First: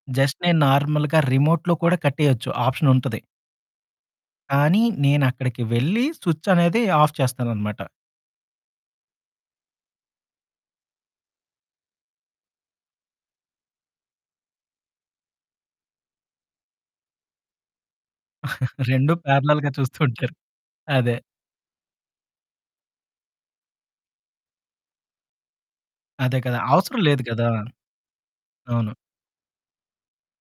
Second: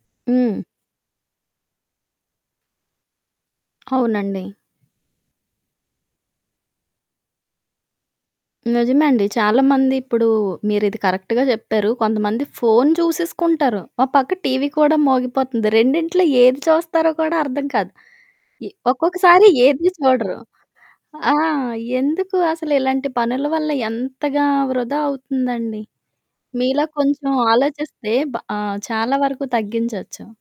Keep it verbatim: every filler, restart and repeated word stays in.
Just నేను హ్మ్. నార్మల్‌గా రిమోట్‌లో కూడా కట్టేయొచ్చు ఆప్షనుంటది. అవునండి. కానీ నేనక్కడికి వెళ్లి సుచ్చనేది ఆఫ్ చేస్తాననమాట. నిజమే అండి. చాలామంది ఇప్పుడు మీరిది కరెక్ట్‌గా చెప్పారు. కొంతమంది ఫోను చూసేసుకుంటారు, ఓ పక్క టీవీ కూడా మోగిపోతుంది రెండింట్లో ఏది చూస్తారో కూడా అర్థం కాదు. ఇ రెండు ఒక్కొక్కసారి పారలెల్‌గా ఏది చూస్తూ ఉంటారు. చూడరు. అదే. ఆ! ఎందుకు అసలు ఇలాంటి పనుల వల్ల ఎంతగా వృధా అవుతుందండి, అదే కదా, మీలా అవసరం లేదు కొంచెం గదా! ఆలోచిస్తే బ్ ఆహ్, అవును. చాలా వరకు తగ్గించొచ్చు.